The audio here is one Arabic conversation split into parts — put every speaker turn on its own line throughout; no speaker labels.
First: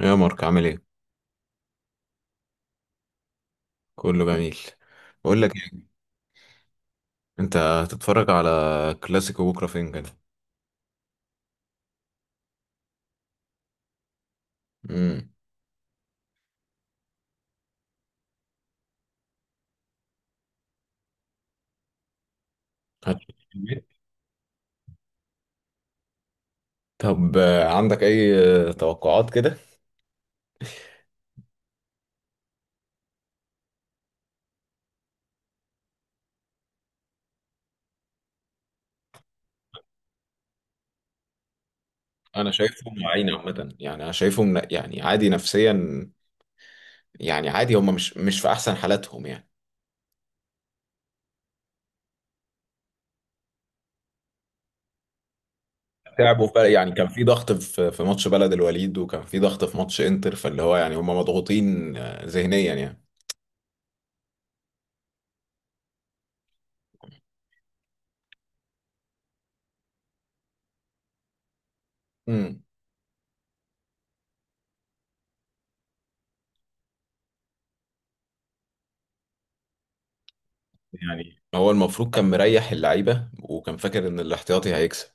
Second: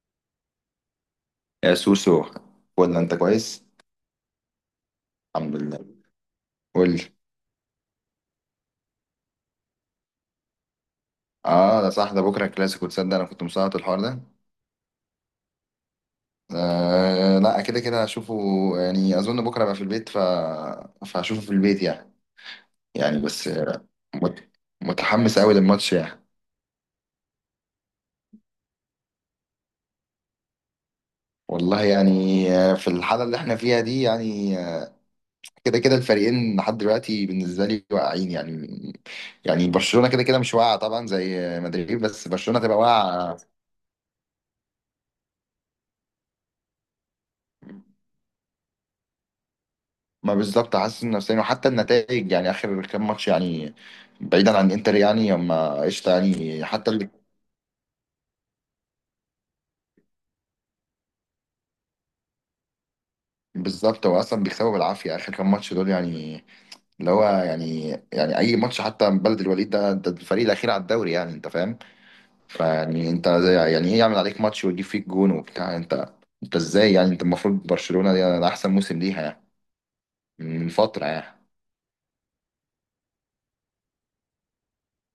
يا مارك عامل ايه؟
يا سوسو، ولا انت كويس؟
كله جميل. بقول لك
الحمد لله.
ايه،
قول لي.
انت هتتفرج على كلاسيكو بكره فين كده؟
اه، ده صح، ده بكره كلاسيكو، تصدق انا كنت مسقط الحوار ده.
امم.
آه، لا، كده كده هشوفه. يعني اظن بكره ابقى في البيت، ف فهشوفه في البيت يعني بس مت... متحمس قوي للماتش يعني.
طب عندك اي توقعات كده؟
والله يعني، في الحاله اللي احنا فيها دي يعني، كده كده الفريقين لحد دلوقتي بالنسبه لي واقعين يعني. برشلونه كده كده مش واقعه طبعا زي مدريد، بس
انا
برشلونه تبقى
شايفهم واعيين
واقعه.
عامه، يعني انا شايفهم يعني عادي نفسيا، يعني عادي، هم مش في احسن حالاتهم يعني.
ما بالظبط، حاسس نفسيا وحتى النتائج يعني، اخر كام ماتش يعني، بعيدا عن انتر يعني، اما قشطه
تعبوا
يعني حتى
يعني كان
اللي.
في ضغط، في ماتش بلد الوليد، وكان في ضغط في ماتش انتر، فاللي هو يعني هم مضغوطين ذهنيا يعني.
بالظبط، هو اصلا بيكسبوا بالعافيه اخر كام ماتش دول يعني، اللي هو يعني، اي ماتش حتى من بلد الوليد ده الفريق الاخير على الدوري يعني، انت فاهم.
امم.
فيعني انت زي يعني ايه، يعمل عليك ماتش ويجيب فيك جون وبتاع انت، ازاي يعني؟ انت المفروض برشلونه دي ده احسن موسم ليها يعني، من فتره
يعني
يعني.
هو المفروض كان مريح اللعيبه، وكان فاكر ان الاحتياطي هيكسب،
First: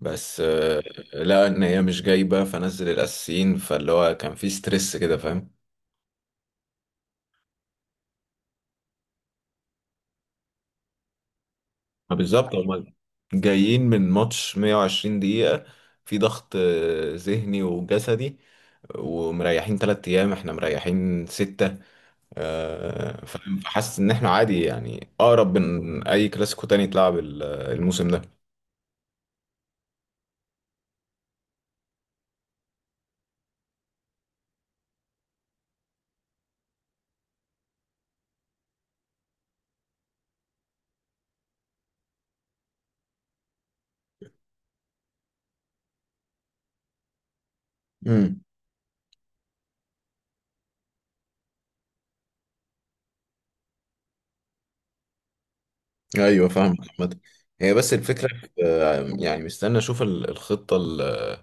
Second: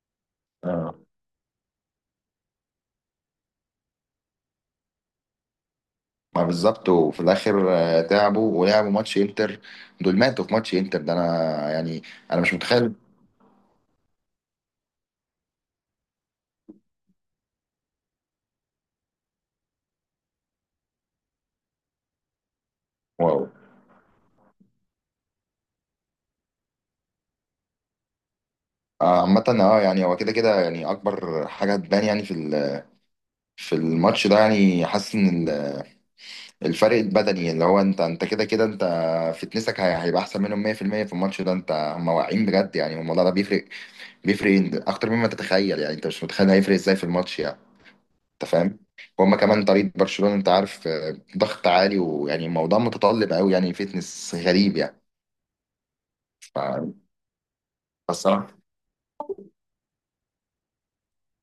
بس لقى ان هي مش جايبه، فنزل الاساسيين، فاللي هو كان في ستريس كده، فاهم.
ما بالظبط، وفي الاخر تعبوا ولعبوا ماتش انتر. دول ماتوا في ماتش انتر ده، انا يعني
ما بالظبط،
مش
هما
متخيل.
جايين من ماتش 120 دقيقه، في ضغط ذهني وجسدي، ومريحين تلات ايام، احنا مريحين ستة،
واو.
فاهم. فحاسس ان احنا عادي، يعني اقرب من اي كلاسيكو تاني اتلعب الموسم ده.
عامة اه يعني، هو كده كده يعني اكبر حاجة تبان يعني في في الماتش ده يعني. حاسس ان الفرق البدني اللي هو انت كده كده انت فتنسك هيبقى احسن منهم 100% في المية في الماتش ده. انت هم واعيين بجد، يعني الموضوع ده بيفرق، اكتر مما تتخيل يعني، انت مش متخيل هيفرق ازاي في الماتش يعني.
امم.
انت فاهم. وهم كمان طريقه برشلونه انت عارف، ضغط عالي، ويعني الموضوع متطلب قوي يعني، فيتنس غريب يعني.
ايوه فاهم
ف-
عامة. هي بس الفكره،
فالصراحه
يعني مستني اشوف الخطه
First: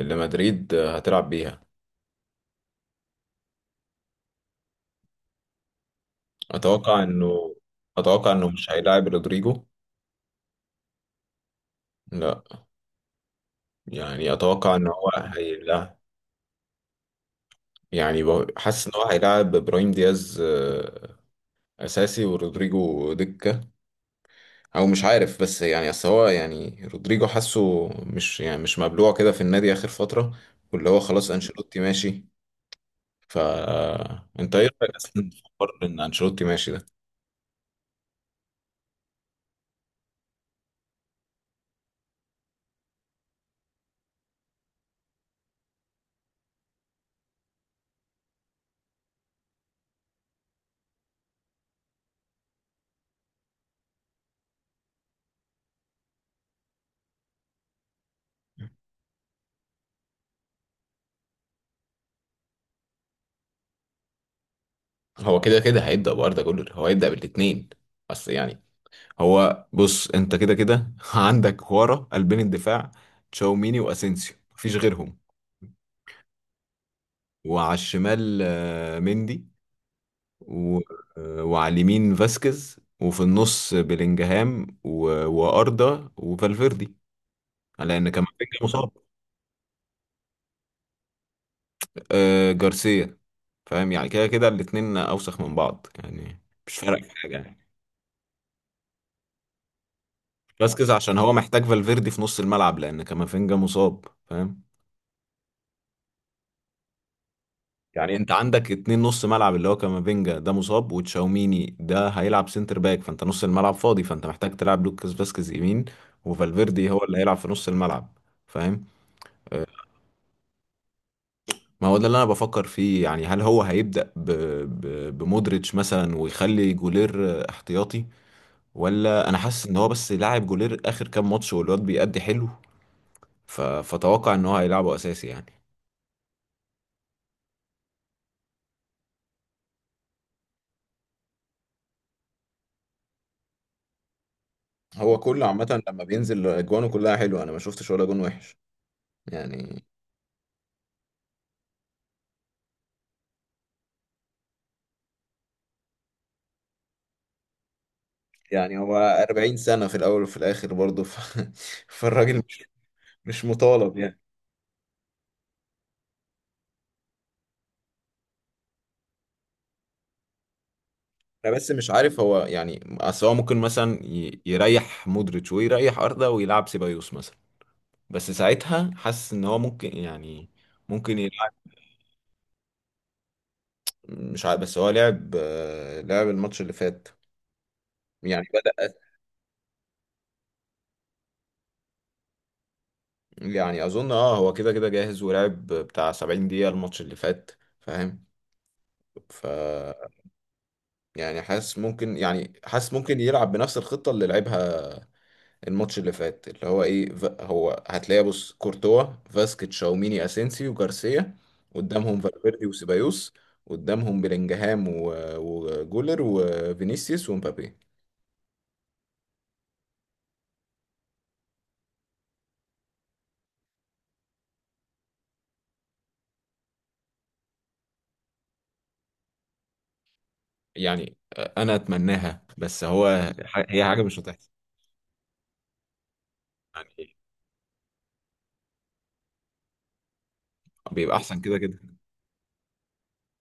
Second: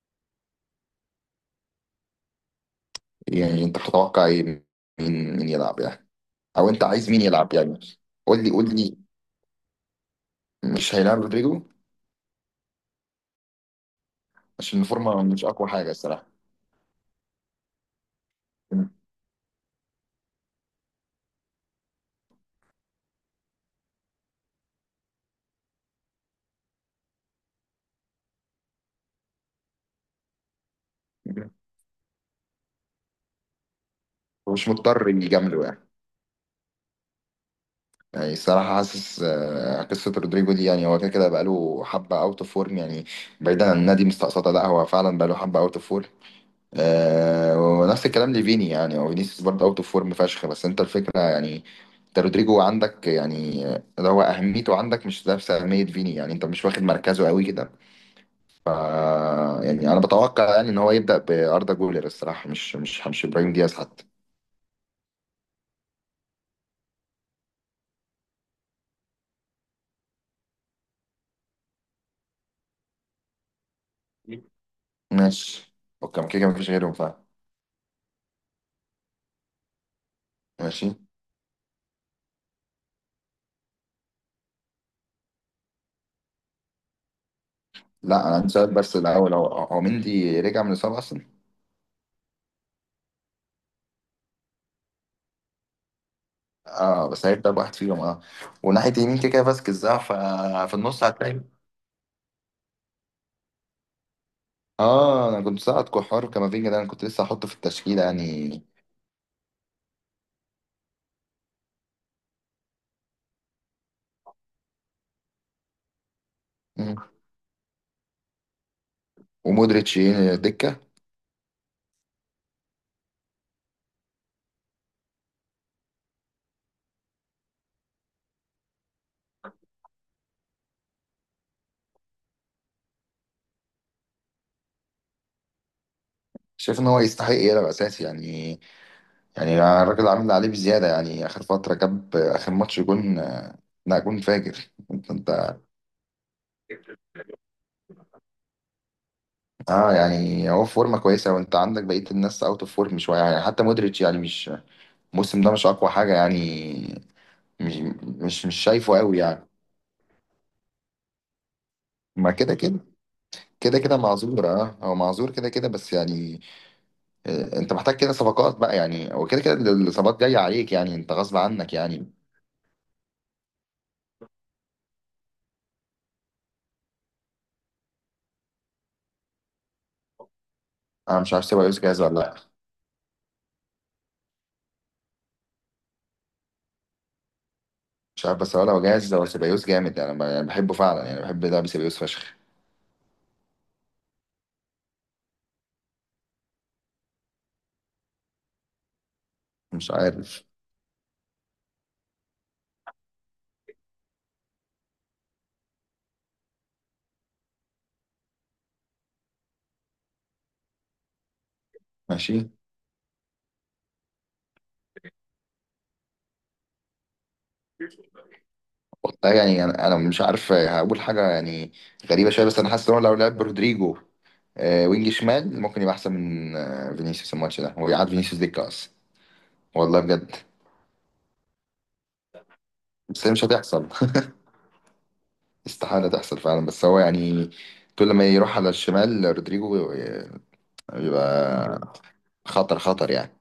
اللي مدريد هتلعب بيها.
يعني، انت بتتوقع ايه؟ مين يلعب يعني؟ او انت
اتوقع
عايز مين
انه
يلعب يعني؟
اتوقع
قول
انه
لي،
مش
قول لي.
هيلاعب رودريجو.
مش هيلعب رودريجو؟
لا، يعني اتوقع
عشان
ان هو
الفورمه مش اقوى حاجه
هيلا
الصراحه،
يعني حاسس ان هو هيلاعب ابراهيم دياز اساسي، ورودريجو دكه. او مش عارف، بس يعني اصل هو يعني رودريجو حاسه مش يعني مش مبلوع كده في النادي اخر فتره، واللي هو خلاص انشيلوتي ماشي. ف انت ايه
مش
رايك
مضطر
اصلا في
يجامله
حوار
يعني.
ان انشيلوتي ماشي ده؟
يعني الصراحة، حاسس قصة رودريجو دي، يعني هو كده كده بقاله حبة اوت اوف فورم يعني. بعيدا عن النادي مستقصدة، لا هو فعلا بقاله حبة اوت اوف فورم. آه، ونفس الكلام لفيني يعني، هو فينيسيوس برضه اوت اوف فورم فشخ. بس انت الفكره يعني، انت رودريجو عندك يعني، اللي هو اهميته عندك مش نفس اهميه فيني يعني، انت مش واخد مركزه قوي كده. ف، يعني انا بتوقع يعني ان هو يبدا باردا جولر الصراحه، مش ابراهيم دياز حتى.
هو كده كده هيبدا باردا جولر، هو هيبدا بالاثنين. بس يعني هو بص، انت كده كده عندك ورا قلبين الدفاع، تشاوميني واسينسيو، مفيش غيرهم.
ماشي. اوكي، ما كده كده مفيش غيرهم فعلا.
وعلى الشمال مندي و...
ماشي.
وعلى اليمين فاسكيز، وفي النص بلينجهام و... واردا وفالفيردي، لان
لا، انا عندي
كامافينجا
سؤال
مصاب.
بس الاول، هو مندي رجع من الاصابه اصلا؟
جارسيا. فاهم، يعني كده كده الاتنين اوسخ من بعض يعني، مش فارق
اه،
في
بس
حاجه
هيبدا
يعني.
بواحد فيهم اه. وناحيه يمين كده كده فاسكيز، اه ففي
فاسكيز
النص
عشان هو
هتلاقي.
محتاج فالفيردي في نص الملعب، لان كامافينجا مصاب، فاهم.
اه، انا كنت ساعد كوحار وكامافينجا ده، انا كنت لسه هحطه في التشكيله
يعني انت
يعني.
عندك اتنين نص ملعب، اللي هو كامافينجا ده مصاب، وتشاوميني ده هيلعب سنتر باك، فانت نص الملعب فاضي، فانت محتاج تلعب لوكاس فاسكيز يمين، وفالفيردي
مم.
هو اللي هيلعب في نص الملعب، فاهم. اه،
ومودريتش دكه؟
ما هو ده اللي انا بفكر فيه، يعني هل هو هيبدأ بمودريتش مثلا، ويخلي جولير احتياطي، ولا انا حاسس ان هو بس لاعب جولير اخر كام ماتش، والواد بيأدي حلو، فتوقع ان هو هيلعبه اساسي يعني.
شايف ان هو يستحق يلعب اساسي يعني؟ الراجل عامل اللي عليه بزياده يعني، اخر فتره جاب اخر ماتش جون لا جون فاجر. انت
هو كله
انت
عامة لما بينزل اجوانه كلها حلوة، انا ما شفتش ولا جون وحش يعني.
اه يعني هو في فورمه كويسه، وانت عندك بقيه الناس اوت اوف فورم شويه يعني. حتى مودريتش يعني مش، الموسم ده مش اقوى حاجه يعني، مش مش
يعني هو
شايفه قوي يعني.
40 سنة في الأول وفي الآخر برضه
ما
فالراجل
كده
مش
كده،
مش
كده
مطالب
كده
يعني.
معذور، اه هو معذور كده كده بس يعني. انت محتاج كده صفقات بقى يعني، وكده كده الاصابات جايه عليك يعني، انت غصب
أنا بس
عنك
مش
يعني.
عارف هو يعني، أصل هو ممكن مثلا يريح مودريتش ويريح أردا ويلعب سيبايوس مثلا، بس ساعتها حاسس إن هو ممكن يعني، ممكن
انا مش عارف
يلعب.
سيبايوس جاهز ولا لا.
مش عارف، بس هو لعب لعب الماتش اللي فات.
مش عارف
يعني
بس، هو لو
بدأ،
جاهز هو سيبايوس جامد يعني. انا يعني بحبه فعلا يعني، بحب لعب سيبايوس فشخ.
يعني أظن هو كده كده جاهز، ولعب بتاع 70 دقيقة الماتش اللي فات، فاهم. ف
مش عارف.
يعني حاسس ممكن، يعني حاسس ممكن يلعب بنفس الخطة اللي لعبها الماتش اللي فات، اللي هو ايه، هو هتلاقي بص كورتوا، فاسكيت شاوميني اسينسي وجارسيا، قدامهم
ماشي.
فالفيردي وسيبايوس، قدامهم بلينجهام وجولر وفينيسيوس ومبابي.
والله يعني، انا مش عارف هقول حاجه يعني. غريبه شويه بس، انا حاسس ان هو لو لعب برودريجو وينج شمال، ممكن يبقى احسن من فينيسيوس الماتش ده، ويقعد فينيسيوس دكه اصلا. والله بجد.
يعني انا اتمناها، بس
بس
هو
هي مش
هي
هتحصل.
حاجه مش هتحصل.
استحاله تحصل فعلا. بس هو
يعني
يعني، كل ما يروح على الشمال رودريجو،
بيبقى احسن كده كده،
بيبقى خطر خطر يعني.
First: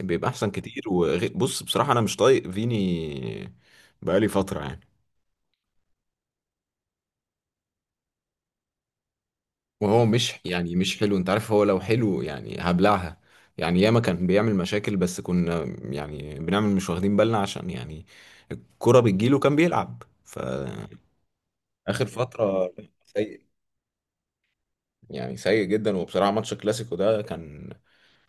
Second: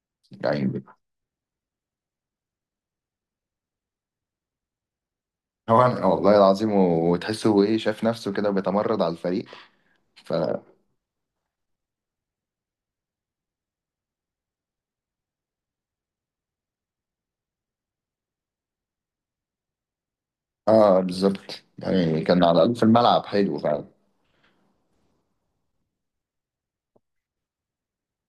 بيبقى احسن
يعني
كتير. وبص بصراحه، انا مش طايق فيني بقالي فتره يعني.
هو، والله العظيم، وتحسه هو ايه، شاف نفسه كده بيتمرد على الفريق.
وهو
ف.
مش يعني مش حلو، انت عارف، هو لو حلو يعني هبلعها، يعني ياما كان بيعمل مشاكل بس كنا، يعني بنعمل مش واخدين بالنا، عشان يعني الكرة بتجيله كان بيلعب فآخر
اه بالظبط يعني، كان على
فترة.
الاقل في الملعب
سيء،
حلو فعلا.
يعني سيء جدا. وبصراحة ماتش الكلاسيكو ده كان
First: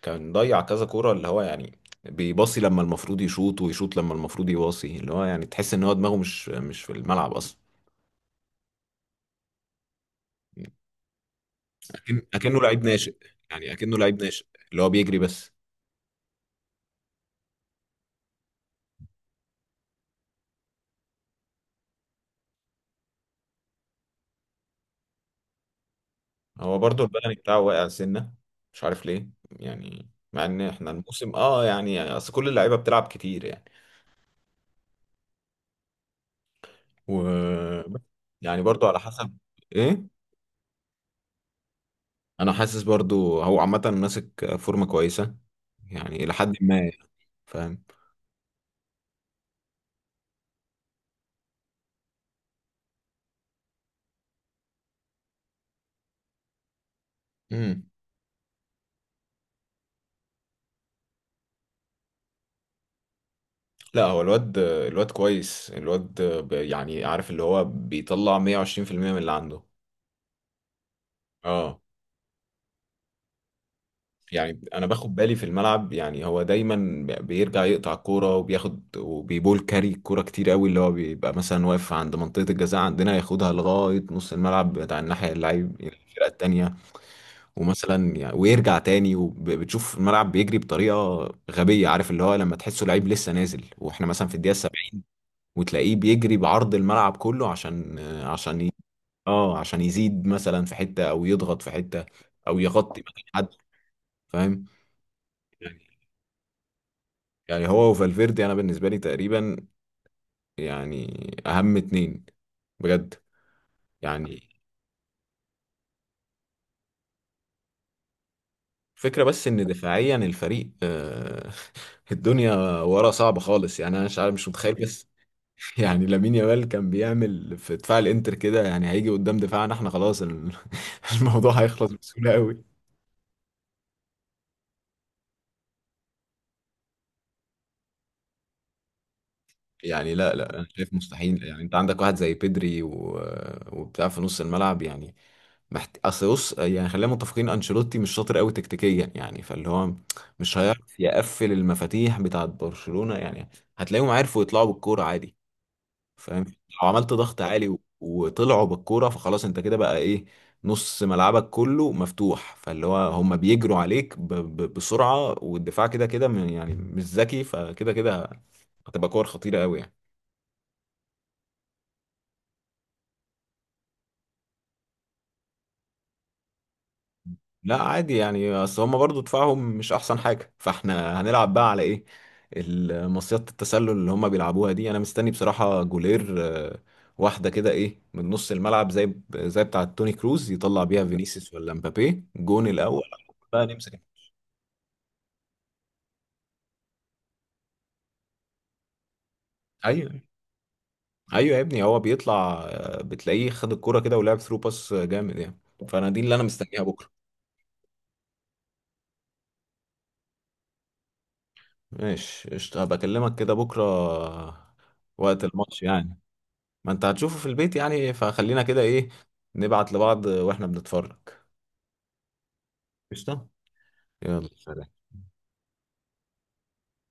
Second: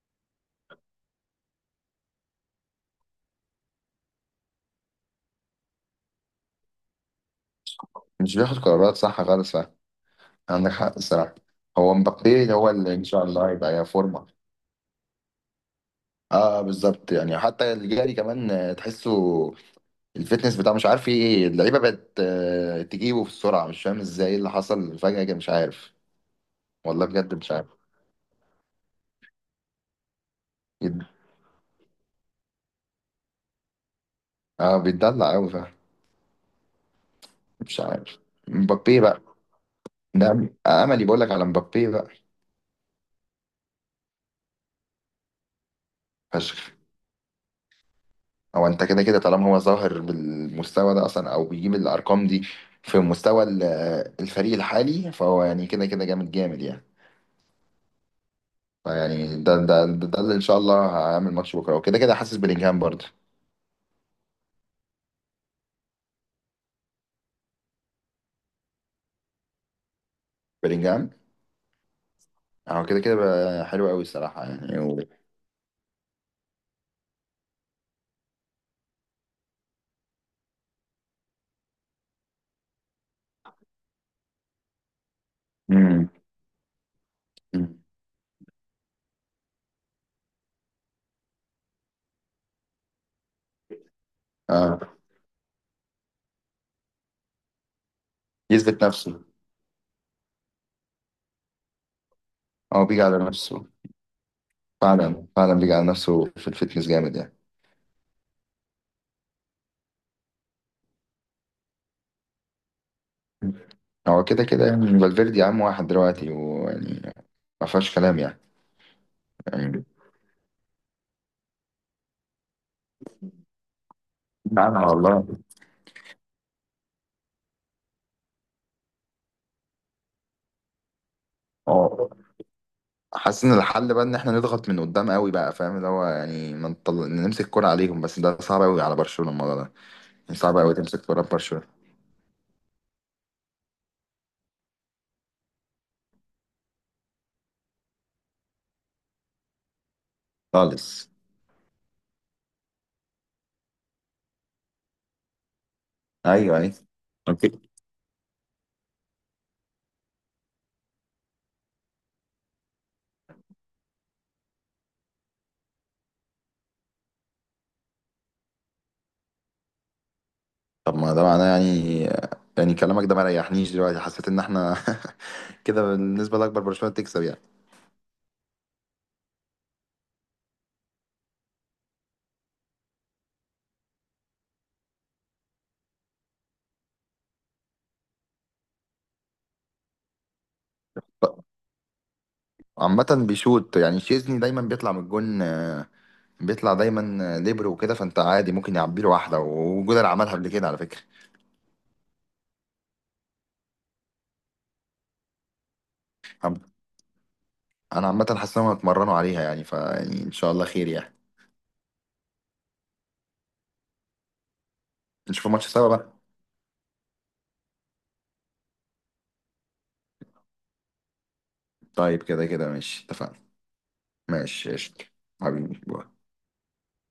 كان ضيع كذا كرة، اللي هو يعني بيباصي لما المفروض يشوط، ويشوط لما المفروض يباصي، اللي هو يعني تحس ان هو دماغه مش في الملعب اصلا.
مش بياخد قرارات صح خالص فعلا، عندك حق الصراحه. هو مبابي
أكنه
هو
لعيب
اللي ان
ناشئ،
شاء الله هيبقى
يعني
يا
أكنه لعيب
فورمه.
ناشئ اللي هو بيجري بس.
اه بالظبط، يعني حتى الجاري كمان تحسه الفتنس بتاعه مش عارف ايه، اللعيبه بقت تجيبه في السرعه، مش فاهم ازاي اللي حصل فجاه كده. مش عارف.
هو برضو
والله بجد
البدني
مش
بتاعه
عارف.
واقع سنة، مش عارف ليه يعني، مع ان احنا
يد-
الموسم يعني اصل كل اللعيبة بتلعب كتير يعني.
اه بيتدلع قوي. مش
و
عارف.
يعني برضو على
مبابي بقى،
حسب ايه.
ده املي، بقول لك على مبابي بقى
انا حاسس برضو هو عامة ماسك فورمة كويسة، يعني الى حد
فشخ.
ما يعني، فاهم.
هو انت كده كده طالما هو ظاهر بالمستوى ده اصلا، او بيجيب الارقام دي في مستوى الفريق الحالي، فهو يعني كده كده جامد جامد يعني.
امم.
فيعني ده اللي ان شاء الله هعمل ماتش بكره، وكده كده حاسس بلينجهام برضه.
لا هو الواد، الواد كويس، الواد يعني عارف اللي هو بيطلع 120% من اللي عنده.
بلينجهام
اه.
هو كده كده بقى حلو قوي الصراحه
يعني
يعني،
انا باخد بالي في الملعب، يعني هو دايما بيرجع يقطع الكوره وبياخد وبيبول كاري الكوره كتير قوي، اللي هو بيبقى مثلا واقف عند منطقه الجزاء عندنا، ياخدها لغايه نص الملعب بتاع الناحيه، اللعيب
مم.
الفرقه التانيه.
مم.
ومثلا يعني ويرجع تاني، وبتشوف الملعب بيجري بطريقه غبيه، عارف اللي هو لما تحسه لعيب لسه نازل واحنا مثلا في الدقيقه
آه.
70، وتلاقيه بيجري بعرض الملعب كله عشان
يثبت نفسه.
عشان يزيد مثلا في حته، او يضغط في حته، او
هو
يغطي
بيجي على
مكان حد،
نفسه.
فاهم.
فعلا فعلا بيجي
يعني
على نفسه في الفتنس جامد يعني.
يعني هو وفالفيردي انا بالنسبه لي تقريبا، يعني اهم اتنين بجد
هو كده
يعني.
كده يعني، فالفيردي عام واحد دلوقتي، ويعني ما فيهاش كلام يعني.
فكرة بس ان
يعني
دفاعيا الفريق الدنيا ورا صعبة خالص يعني، انا مش عارف، مش متخيل
نعم
بس
والله.
يعني لامين يامال كان بيعمل في دفاع الانتر كده، يعني هيجي قدام دفاعنا احنا خلاص الموضوع هيخلص
اه،
بسهولة قوي
حاسس ان الحل بقى ان احنا نضغط من قدام قوي بقى فاهم، اللي هو يعني ما نطل... نمسك كرة عليهم، بس ده صعب قوي على برشلونة الموضوع ده.
يعني. لا
يعني صعب
لا، انا
قوي
شايف
تمسك كرة
مستحيل يعني،
ببرشلونة
انت عندك واحد زي بيدري و... وبتاع في نص الملعب يعني، اصل بص، يعني خلينا متفقين انشيلوتي مش شاطر قوي تكتيكيا يعني، فاللي هو مش هيعرف
خالص.
يقفل المفاتيح بتاعت برشلونة يعني، هتلاقيهم عرفوا يطلعوا بالكورة عادي، فاهم.
ايوه، ايوه.
لو عملت ضغط عالي
اوكي.
و... وطلعوا بالكورة، فخلاص انت كده بقى ايه، نص ملعبك كله مفتوح، فاللي هو هم بيجروا عليك بسرعة، والدفاع كده كده يعني مش ذكي، فكده كده هتبقى كور خطيرة قوي يعني.
طب ما ده معناه يعني، كلامك ده ما ريحنيش، دلوقتي حسيت ان احنا كده بالنسبة لأكبر برشلونة تكسب يعني.
لا عادي يعني، اصل هما برضو دفاعهم مش احسن حاجه، فاحنا هنلعب بقى على ايه، المصيدة التسلل اللي هما بيلعبوها دي. انا مستني بصراحه جولير آه، واحده كده ايه من نص الملعب، زي بتاعه توني كروز، يطلع بيها فينيسيوس ولا مبابي جون الاول،
عامة
بقى
بيشوط يعني،
نمسك.
شيزني دايما بيطلع من الجون. بيطلع دايما ليبر وكده، فانت عادي ممكن يعبي له واحده، وجولر
ايوه،
عملها قبل كده على فكره.
ايوه يا ابني، هو بيطلع بتلاقيه خد الكرة كده، ولعب ثرو باس جامد يعني، فانا دي اللي انا
عم-
مستنيها بكره.
انا عامه حاسس انهم هيتمرنوا عليها يعني، فيعني ان شاء الله خير يعني.
ماشي قشطة، هبقى اكلمك كده بكره وقت
نشوف الماتش
الماتش
سوا بقى.
يعني. ما انت هتشوفه في البيت يعني، فخلينا كده ايه، نبعت لبعض واحنا بنتفرج.
طيب كده كده ماشي، اتفقنا.
قشطة، يلا
ماشي قشطة.
سلام.
حبيبي، باي.